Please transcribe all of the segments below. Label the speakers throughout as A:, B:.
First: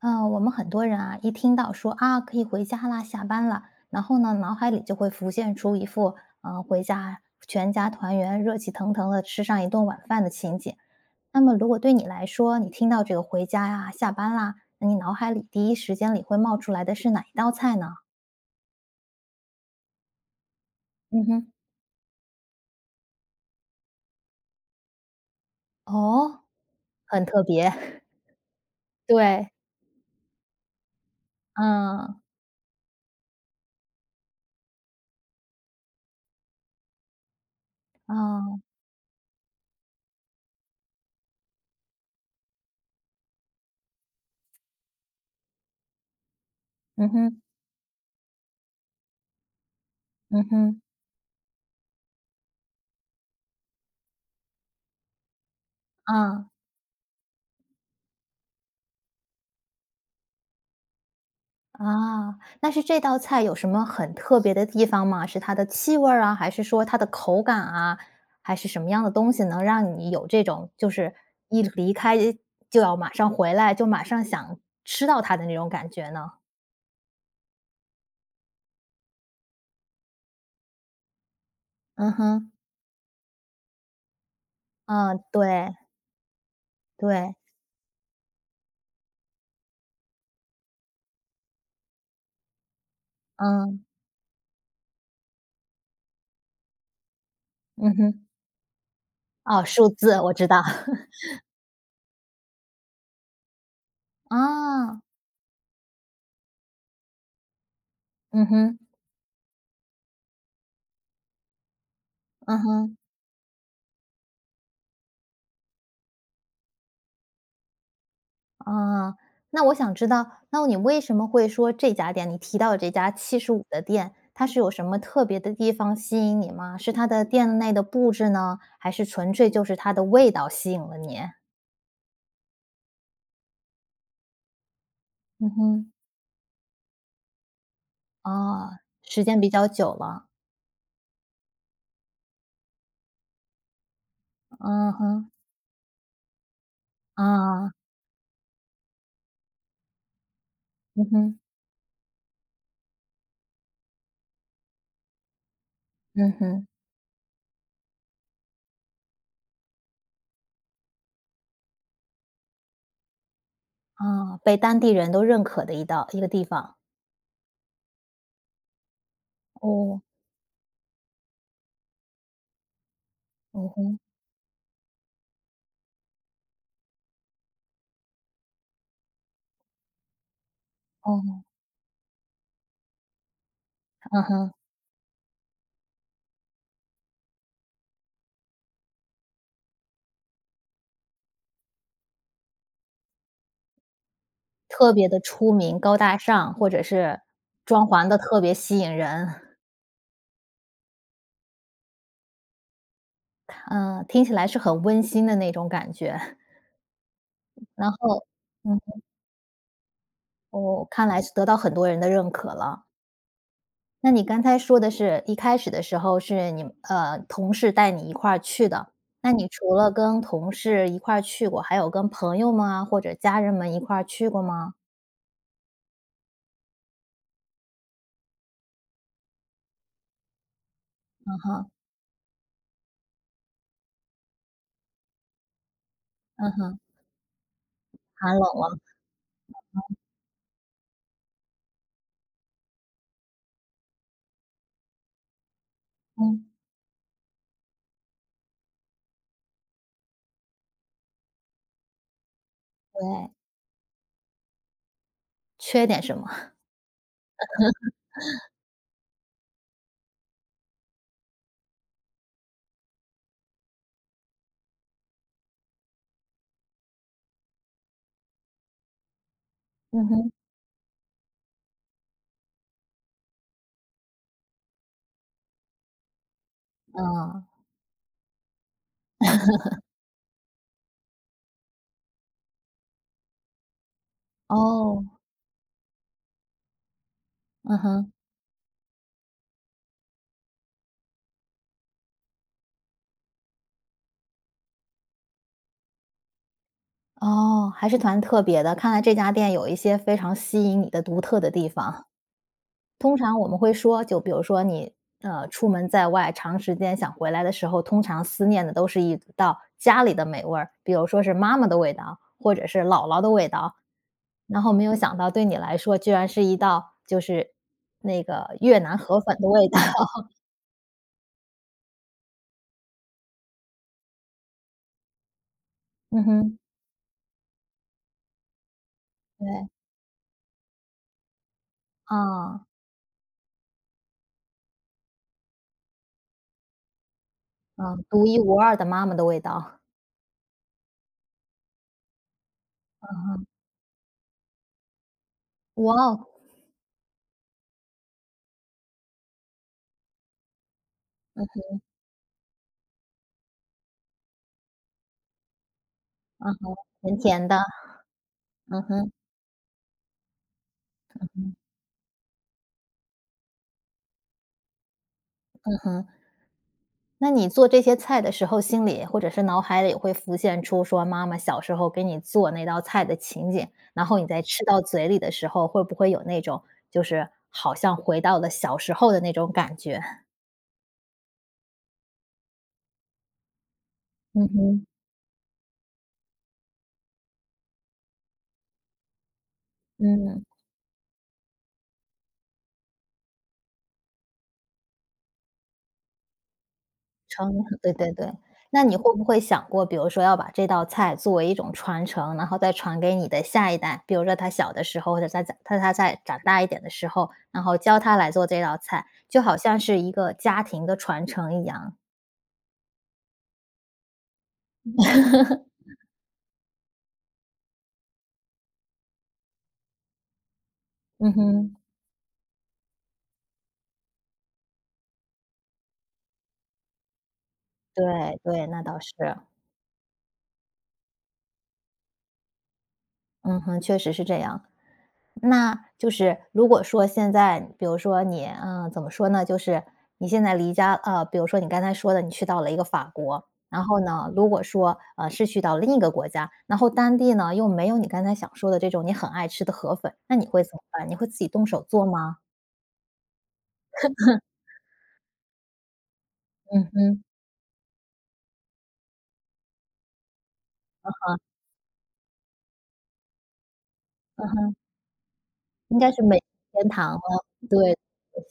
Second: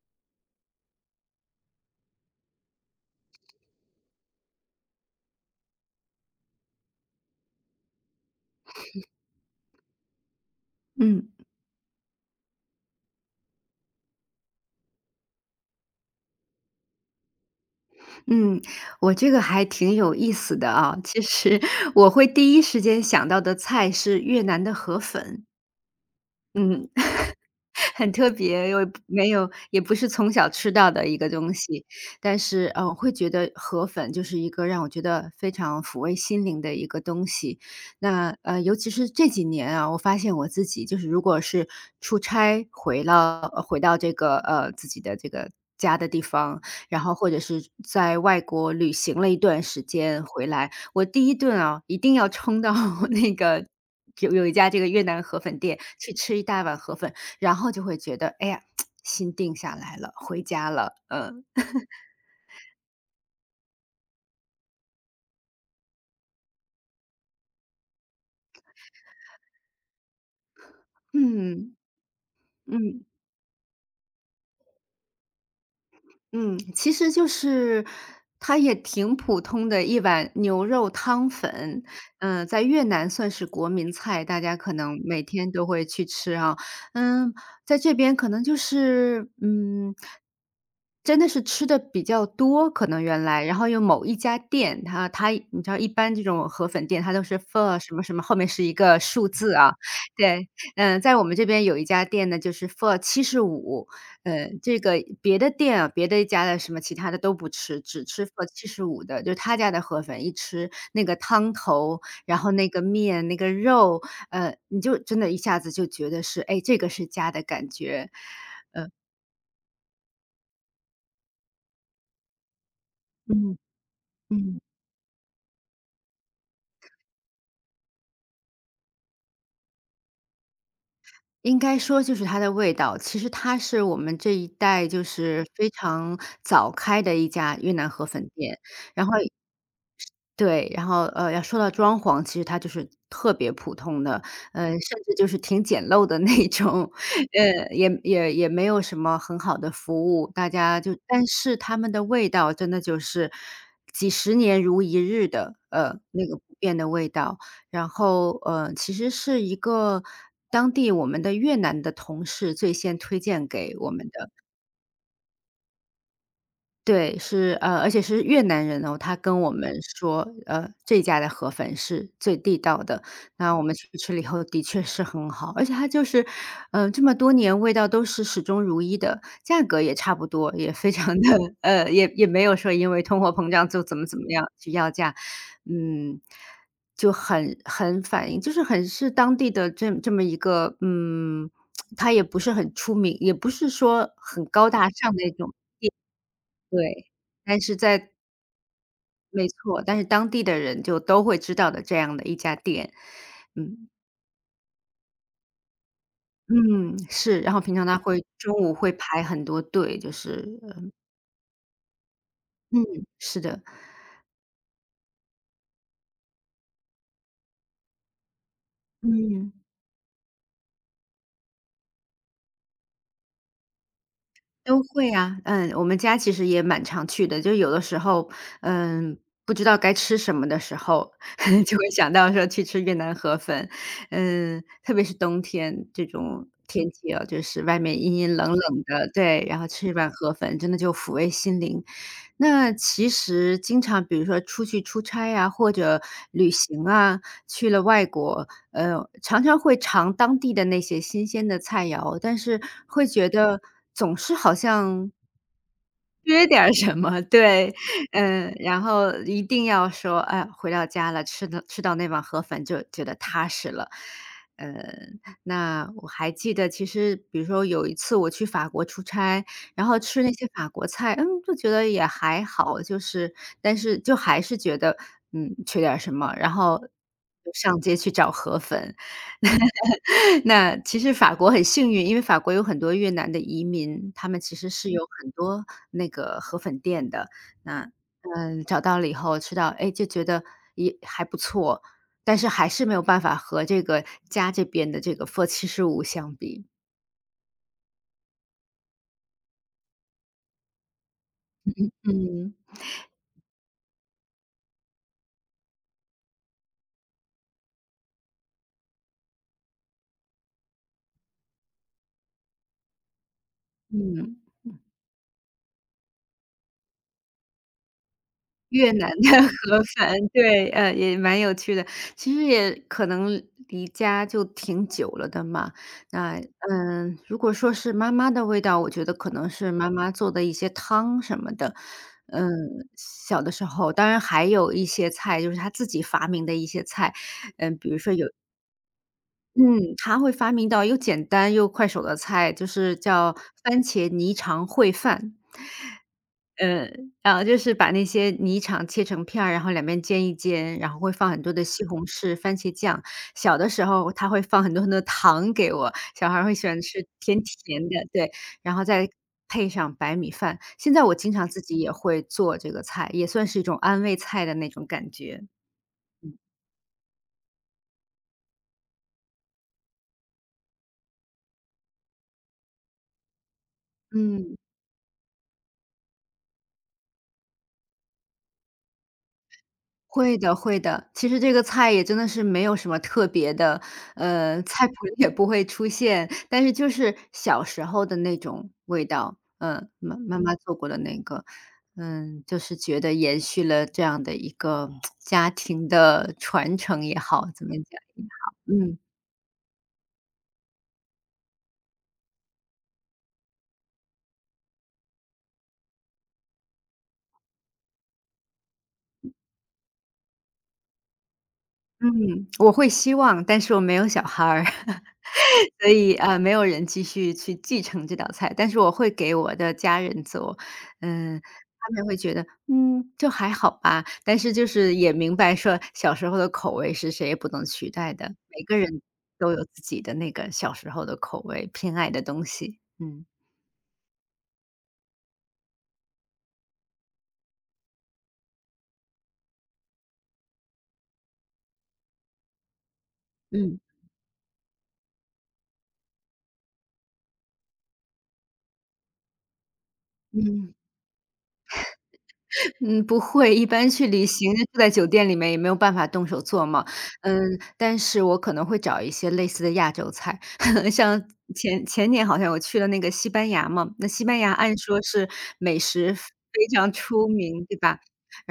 A: 我们很多人啊，一听到说啊可以回家啦、下班啦，然后呢，脑海里就会浮现出一副回家全家团圆、热气腾腾的吃上一顿晚饭的情景。
B: 嗯
A: 那么，如果对你来说，你听到这个回家呀、下班啦，那你脑海里第一时间里会冒出来的是哪一道菜呢？
B: 嗯，我这个还挺有意思的啊。其
A: 嗯哼。
B: 实我会第一时间想到的菜是越南的河粉，
A: 哦，
B: 嗯。
A: 很特别。
B: 很特别，又没
A: 对，
B: 有也不是从小吃到的一个东西，
A: 嗯，
B: 但是，我会觉得河粉就是一个让我觉得非常抚慰心灵的一个东西。那，
A: 嗯，
B: 尤其是这几年啊，我发现我自己就是如果是出差回了回到这个，自己的这个家的地方，然
A: 嗯
B: 后或者
A: 哼，
B: 是在外国旅行了一段时间
A: 嗯
B: 回来，
A: 哼，
B: 我第一顿啊，一定要冲到 那个有一家这个越南河粉店去吃一
A: 啊。
B: 大碗河粉，然后就会觉得，哎呀，心定下来了，回家了，嗯，
A: 啊，那是这道菜有什么很特别的地方吗？是它的气味儿啊，还是说它的口感啊，还是什么样的东西能让你有这种就是一
B: 嗯，
A: 离开就要
B: 嗯。
A: 马上回来，就马上想吃到它的那种感觉呢？
B: 嗯，其实就是它也挺普通的一碗牛肉汤粉，
A: 嗯
B: 嗯，
A: 哼，
B: 在越南算是国民菜，大家可能
A: 嗯，
B: 每天都
A: 对
B: 会去吃啊。
A: 对，
B: 嗯，在这边可能就是，嗯，真的是吃的比较多，可能原来，然后有
A: 嗯，
B: 某一家店，它你知道一般这种河粉店，它都是 for
A: 嗯
B: 什么什么
A: 哼。
B: 后面是一个数字
A: 哦，
B: 啊，
A: 数字我知
B: 对，
A: 道。
B: 嗯，在我们这边有一家店呢，就是 for 75，这
A: 啊，
B: 个别的店啊，别的家的什么其他的都不吃，只吃 f
A: 嗯
B: 七
A: 哼，
B: 十7的，就他家的河粉，一吃那个汤头，然后
A: 嗯
B: 那个
A: 哼。
B: 面、那个肉，你就真的一下子就觉得是，哎，这个是家的感觉。
A: 啊，那我想知道，那你为什么会说这家店，你提到的这家七十
B: 嗯，
A: 五的店，它是
B: 嗯，
A: 有什么特别的地方吸引你吗？是它的店内的布置呢，还是纯粹就是它的味道吸引了你？
B: 应该说就是它的味道，其实它是我们这一代就是
A: 嗯
B: 非
A: 哼。
B: 常早开的一家越南河粉店。
A: 啊，
B: 然后。
A: 时间比较久了。
B: 对，然后，要说到装潢，其实它就是特别普通的，
A: 嗯
B: 甚至就
A: 哼。
B: 是挺简陋的那种，
A: 啊，
B: 也没有什么很好的服务，大家就
A: 嗯
B: 但
A: 哼，
B: 是他们的味道真的就是几十年如一日的，那
A: 嗯
B: 个不
A: 哼。
B: 变的味道。然后，其实是一个当地我们的越南的同事最先推荐给我们的。
A: 啊，被当地人都认可的一个地方。
B: 对，是，而且是越南人哦，他跟我们
A: 哦，
B: 说，这家的河粉是最地道的。那我
A: 嗯
B: 们去
A: 哼。
B: 吃了以后，的确是很好，而且它就是，嗯，这么多年味道都是始终如一的，价格也差不多，也非常的，
A: 哦，
B: 也没有说因为通货膨胀就怎么怎
A: 嗯
B: 么样
A: 哼。
B: 去要价。嗯，就很反映就是很是当地的这么一个嗯，它也不是很出名，也不是说很高大
A: 特别
B: 上
A: 的
B: 的那
A: 出
B: 种
A: 名、高大上，或者
B: 对，
A: 是
B: 但是
A: 装潢
B: 在
A: 的特别吸引人。
B: 没错，但是当地的人就都会知道的这样的一家店。嗯，
A: 嗯，呃听起来是很温馨的那种感觉。
B: 嗯，是，然后平常
A: 然
B: 他
A: 后
B: 会中午
A: 嗯，
B: 会排很多队，就是，
A: 我看来是得到很多人的认可了。
B: 嗯，是的，
A: 那你刚才说的是一开始的时候是你呃，同事带你一块儿去的。那你
B: 嗯。
A: 除了跟同事一块儿去过，还有跟朋友们啊，或者家人们一块儿去过吗？
B: 都会啊，嗯，我们家其实也蛮常去的，就有的时候，嗯，不知道该吃什么的时候，
A: 嗯 哼，
B: 就会想到说去吃越南河粉。嗯，特别是冬天这种
A: 嗯哼，
B: 天气啊，就是外面阴
A: 寒
B: 阴
A: 冷
B: 冷
A: 了。
B: 冷的，对，然后吃一碗河粉，真的就抚慰心灵。那其实经常比如说出去出差呀，或者
A: 嗯，
B: 旅行啊，去了外国，常常会尝当地的那些新鲜的菜肴，但是会觉
A: 对，
B: 得总是好像
A: 缺点什么？
B: 缺 点儿什么，对，嗯，然后一定要说，哎，回到家了，吃到那碗河粉就觉得踏实了。呃，那我还记得，其实比如说有一次我去法国出差，然后
A: 嗯
B: 吃那
A: 哼，
B: 些法国菜，嗯，就觉得也还好，就是但是就还是觉得，嗯，缺点儿什么，然后
A: 嗯，
B: 就上街去找河粉。那其实法国很幸运，因为法国有很多越南的移民，他们其实是
A: 哦，
B: 有很多那个河粉店的。
A: 嗯
B: 那，
A: 哼。
B: 嗯，找到了以后吃到，哎，就觉得也还不错，但是还是没有办法和这个家这边的这个 f r 七75相比。
A: 哦，还是蛮特别的，看来这家店有一些非常吸引你的独特的地方。
B: 嗯，
A: 通常我们会说，就比如说你，呃，出门在外长时间想回来的时候，通常思念的都是一道家里的美味儿，比如说是妈妈的味道，或者是姥姥的味道。
B: 嗯。
A: 然后没有想到对你来说居然是一道就是那个越
B: 越
A: 南
B: 南
A: 河
B: 的
A: 粉的 味道。
B: 河粉，对，也蛮有趣的。其实也可能离家就挺久了的嘛，
A: 嗯
B: 那，
A: 哼，
B: 嗯，如果说是妈妈的味道，我觉得可能
A: 对。
B: 是妈妈做的一些汤什么的。嗯，
A: 啊，
B: 小的时候，当然还有一些菜，就是她自己发明的一些菜，嗯，比如
A: 嗯，
B: 说
A: 独
B: 有
A: 一无二的妈妈的味道。
B: 嗯，她会发明到又简单又快手的菜，就是
A: 嗯
B: 叫
A: 哼。
B: 番茄泥肠烩饭。
A: 哇哦。
B: 嗯，然后就是把那些泥肠切成片儿，然后两边煎一煎，然后会放很多的西红柿、番茄酱。小的时候他会放很多很多糖给我，小孩儿
A: 嗯
B: 会喜
A: 哼，
B: 欢吃
A: 甜
B: 甜
A: 甜的。
B: 甜的，对，然
A: 嗯
B: 后再
A: 哼，
B: 配上白米饭。现在我经常自己也会做这个菜，也算是一种安慰菜的那种感觉，
A: 嗯哼。那你做这些菜的时候，心里或者是脑海里会浮现出说妈妈小时候给你做那道菜的情景，然后你在
B: 嗯。
A: 吃到嘴里的时候，会不会有那种就是好像回到了小时候的那种感觉？
B: 会的会的，其实这个菜也真的是没有什么特别的，
A: 嗯哼，
B: 菜谱里也不会出现，但是就是小时候的那种味道，嗯，妈妈
A: 嗯，
B: 妈做过的那个，嗯，就是觉得延续了这样的一个家庭的传承也好，
A: 成
B: 怎么讲
A: 对对
B: 也
A: 对。
B: 好，
A: 那你
B: 嗯，
A: 会不会想过，比如说要把这道菜作为一种传承，然后再传给你的下一代？比如说他小的时候，或者他在他在长大一点的时候，然后教他来做这道菜，就好像是一个家庭的传承一样。
B: 嗯，我会希望，但是我没有小孩儿。所以，没有人继续去继承这道菜，但是我会给我的家人做。
A: 嗯
B: 嗯，
A: 哼，
B: 他们会觉得，嗯，就还好吧，但是就是也明白说小时候的口味是谁也不能取代的，
A: 对
B: 每
A: 对，
B: 个
A: 那倒
B: 人
A: 是。
B: 都有自己的那个小时候的口味，偏爱的东西。嗯，
A: 嗯哼，确实是这样。那就是如果说现在，比如说你，嗯，怎么说呢？就是你现在离家，呃，比如说你刚才说的，你去到了一个法国，
B: 嗯，
A: 然后呢，如果说，呃，是去到另一个国家，然后当地呢又没有你刚才想说的这种你很爱吃的河粉，那你会怎
B: 嗯。
A: 么办？你会自己动手做吗？
B: 嗯，不会，一般去旅行住在酒店里面也没有办法动手做
A: 嗯
B: 嘛。
A: 哼，
B: 嗯，但是我可能会找一些类似的亚洲菜，像前前年好像我去了那个西班牙嘛，那西班
A: 嗯
B: 牙
A: 哼，
B: 按说是美
A: 应该
B: 食
A: 是美食
B: 非
A: 天
B: 常
A: 堂
B: 出
A: 了。
B: 名，对
A: 对，
B: 吧？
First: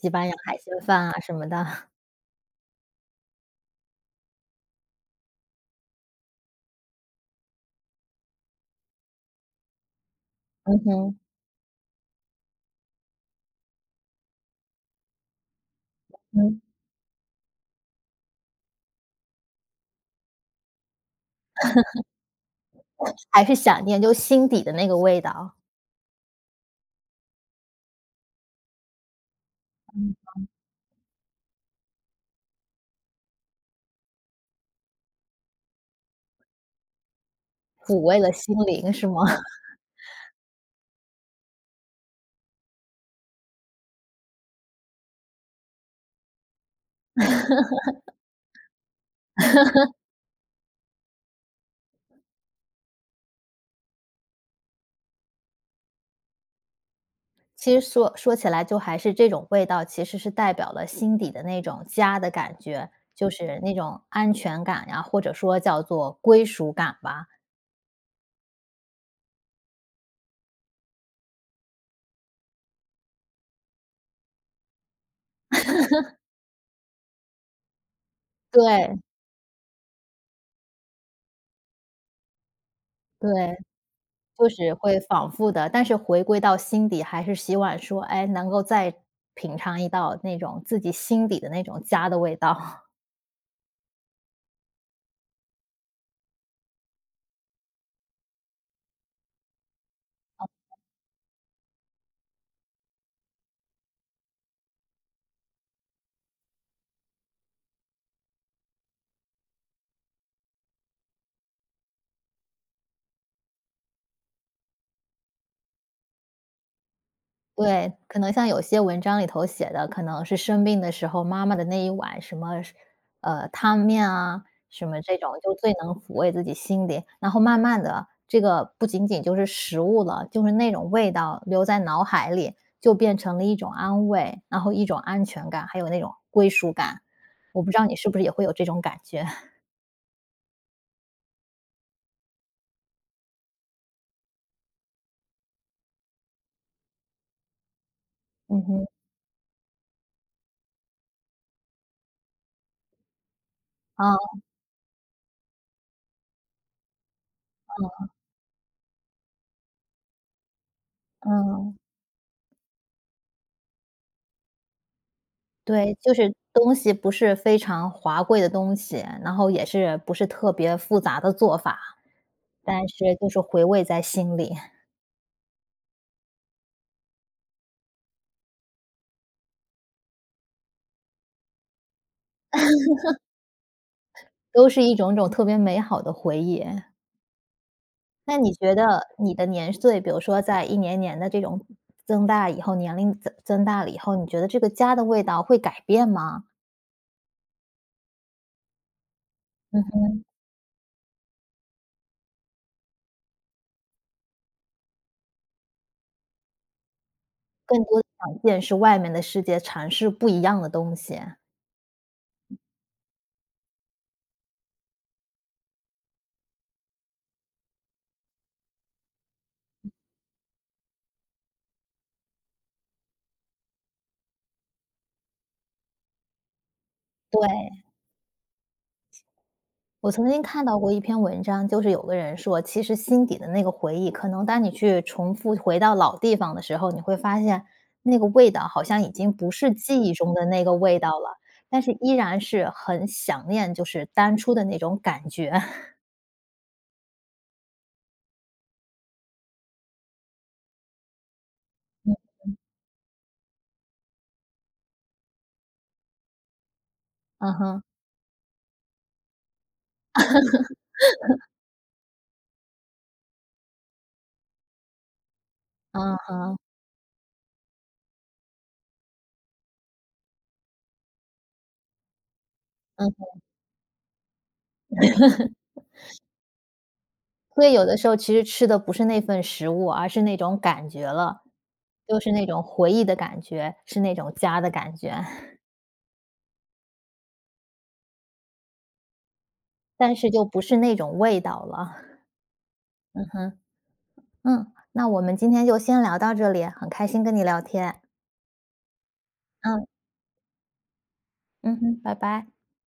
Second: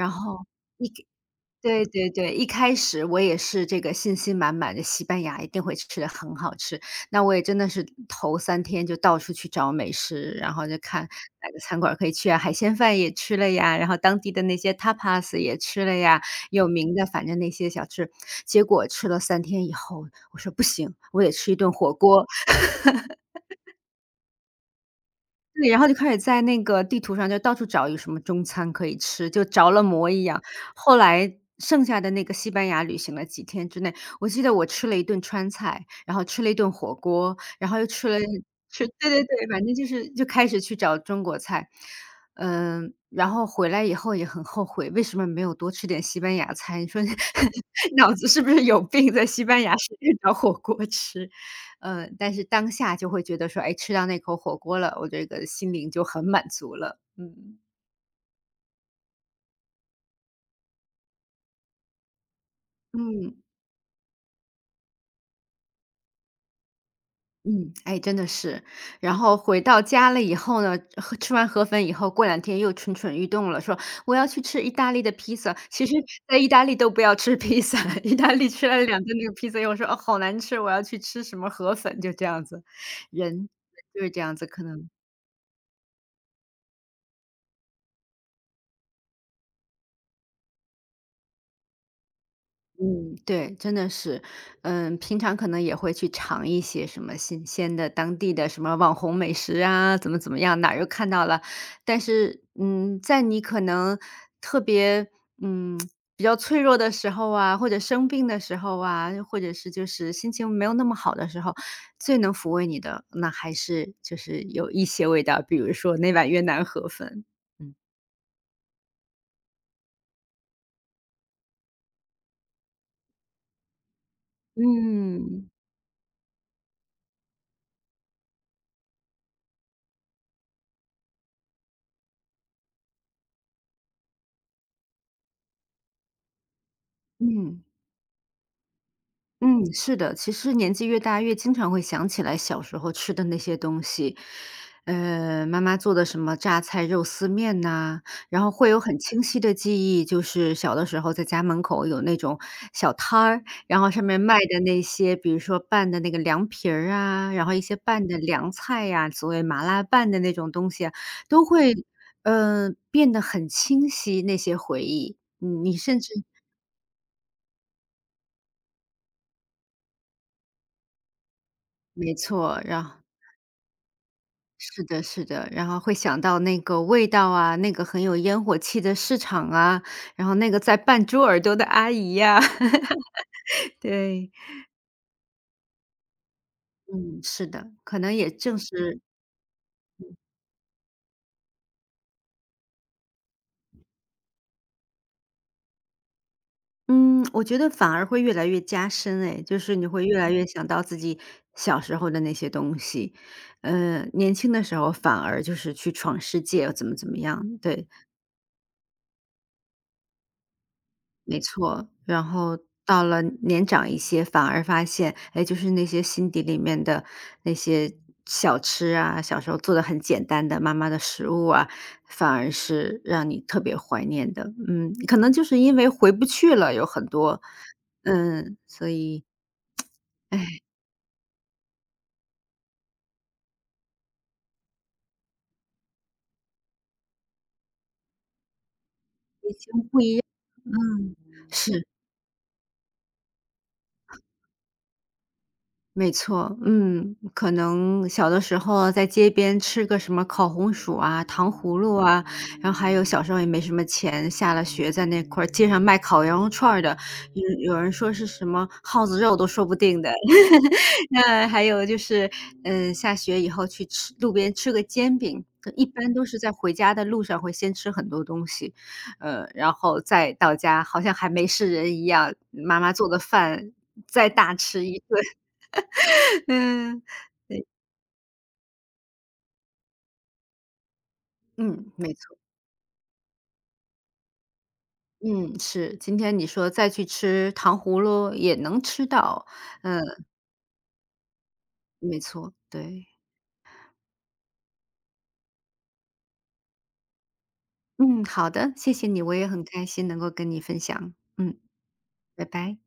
A: 西班牙
B: 后
A: 海鲜
B: 一
A: 饭啊什么的。
B: 对对对，一开始我也是这个信心满满的，西班牙一定会吃的很好吃。那我也真的是头三天就到处去找美食，然 后
A: 嗯
B: 就看
A: 哼，
B: 哪个餐馆可以去啊，海鲜饭也吃了呀，然后当地的那些 tapas 也吃了呀，
A: 嗯。
B: 有名的反正那些小吃。结果吃了三天以后，我说不行，我也吃一顿火锅。
A: 还是想念，就心底的那个味道。
B: 对，然后就开始在那个地图上就到处找有什么中餐可以吃，就着了魔一样。后来剩下的那个西班牙旅行了几天之内，我记得我吃了一顿川菜，然后吃了一顿火锅，然后又
A: 抚
B: 吃
A: 慰
B: 了
A: 了心灵是
B: 对
A: 吗？
B: 对对，反正就是就开始去找中国菜。嗯，然后回来以后也很后悔，为什么没有多吃点西班牙菜？你说 脑子是不是有病，在西班牙随便找火锅吃？但是当下就会觉得说，哎，吃到那口火锅了，我这个心灵就很满足了，嗯。
A: 其实说说起来就还是这种味道，其实是代表了心底的那种家的感觉，就
B: 嗯
A: 是那种安全感呀，或者说叫做归属感吧。
B: 嗯，哎，真的是。然后回到家了以后呢，吃完河粉以后，过两天又蠢蠢欲动了，说我要去吃意大利的披萨。其实，在意大利都不要吃披萨，意大利吃了
A: 对，
B: 两顿那个披萨，又说哦好难吃，我要去吃什么河粉，就这样子。人
A: 对，
B: 就是这样子，
A: 就
B: 可
A: 是
B: 能
A: 会反复的，但是回归到心底还是希望说，哎，能够再品尝一道那种自己心底的那种家的味道。
B: 嗯，对，真的是，嗯，平常可能也会去尝一些什么新鲜的当地的什么网红美食啊，怎么怎么样，哪儿又看到了，但是，嗯，在你可能特别，嗯，比较脆弱的时候啊，或者生病的时候啊，或者是就是心情没有那么好的时候，最能抚慰你的，那还是就是有一些味道，比如说那碗越南河粉，嗯
A: 对，可能像有些文章里头写的，可能是生病的时候，妈妈的那一碗什么，呃，汤面啊，什么这种
B: 嗯
A: 就最能抚慰自己心灵。然后慢慢的，这个不仅仅就是食物了，就是那种味道留在脑海里，就变成了一种安慰，然后一种安全感，还有那种归属感。我
B: 嗯。
A: 不知道你是不是也会有这种感觉？
B: 嗯，是的，其实年纪越大，越经常会想起来小时候吃的那些东西，妈妈做的什么榨菜肉丝面呐，然后
A: 嗯
B: 会有
A: 哼，
B: 很清晰的记忆，就是小的时候在家门口有那种小摊儿，然后上
A: 啊，
B: 面卖的那些，比如说拌的那个凉皮儿啊，然后一些拌的凉菜呀，所谓麻辣拌的那种东西啊，都会，
A: 嗯。
B: 变得很清晰那些回忆，嗯，你
A: 对，
B: 甚
A: 就
B: 至
A: 是东西不是非常华贵的东西，然后也是不是特别复杂的做法，
B: 没错，然
A: 但
B: 后。
A: 是就是回味在心里，
B: 是的，是的，然后会想到那个味道啊，那个很有烟火气的市场啊，然后那个在扮猪耳朵的阿姨呀，对，
A: 都是一种种特别美好的回忆。
B: 嗯，是的，可能也
A: 那你
B: 正
A: 觉
B: 是，
A: 得你的年岁，比如说在一年年的这种增大以后，年龄增大了以后，你觉得这个家的味道会改变吗？
B: 嗯，我觉得反而会越来越加深，哎，就是
A: 嗯
B: 你会
A: 哼，
B: 越来越想到自己小时候的那些东西，年轻的时候反而就是去闯世界，怎么怎么样，
A: 更
B: 对，
A: 多地想见识外面的世界，尝试不一样的东西，
B: 没错，然后到了年长一些，反而发现，哎，就是那些心底里面的那些小吃啊，小时候做的很简单的妈妈的食物啊，反而是让你特别怀念的。嗯，可能就是因为回不去了，有很多，
A: 对。
B: 嗯，所以，
A: 我曾经
B: 哎，
A: 看到过一篇文章，就是有个人说，其实心底的那个回忆，可能当你去重复回到老地方的时候，你会发现那个味道好像已经不是记忆中的那个味道
B: 嗯，
A: 了，但
B: 是。
A: 是依然是很想念，就是当初的那种感觉。
B: 没错，嗯，可能小的时候在街边吃个什么烤红薯啊、糖葫芦啊，然后还有小时候也没什么钱，下了学在那块儿街上卖烤羊肉串儿的，有
A: 嗯
B: 有
A: 哼，
B: 人说是什么耗子肉都说不定的。那还有就是，嗯，下学以后去吃路边吃个煎饼，一般
A: 嗯
B: 都是在
A: 哼，
B: 回家的路上会先吃很多东西，然后再到家好像还没事人一样，妈妈
A: 嗯，
B: 做的饭再大吃一顿。嗯，
A: 所以有的时候其实吃的不是那份食物，而是那种感觉了，
B: 嗯，没
A: 就是
B: 错，
A: 那种回忆的感觉，是那种家的感觉，
B: 嗯，是，今天你说再去吃糖葫芦也能吃到，
A: 但是就不是那种味道了。
B: 没错，对，
A: 哼哼。嗯，那我们今天就先聊到这里，很开心跟你聊天。
B: 嗯，好的，谢谢你，我也很开
A: 嗯，
B: 心能够跟你分享，嗯，
A: 嗯哼，拜
B: 拜
A: 拜。
B: 拜。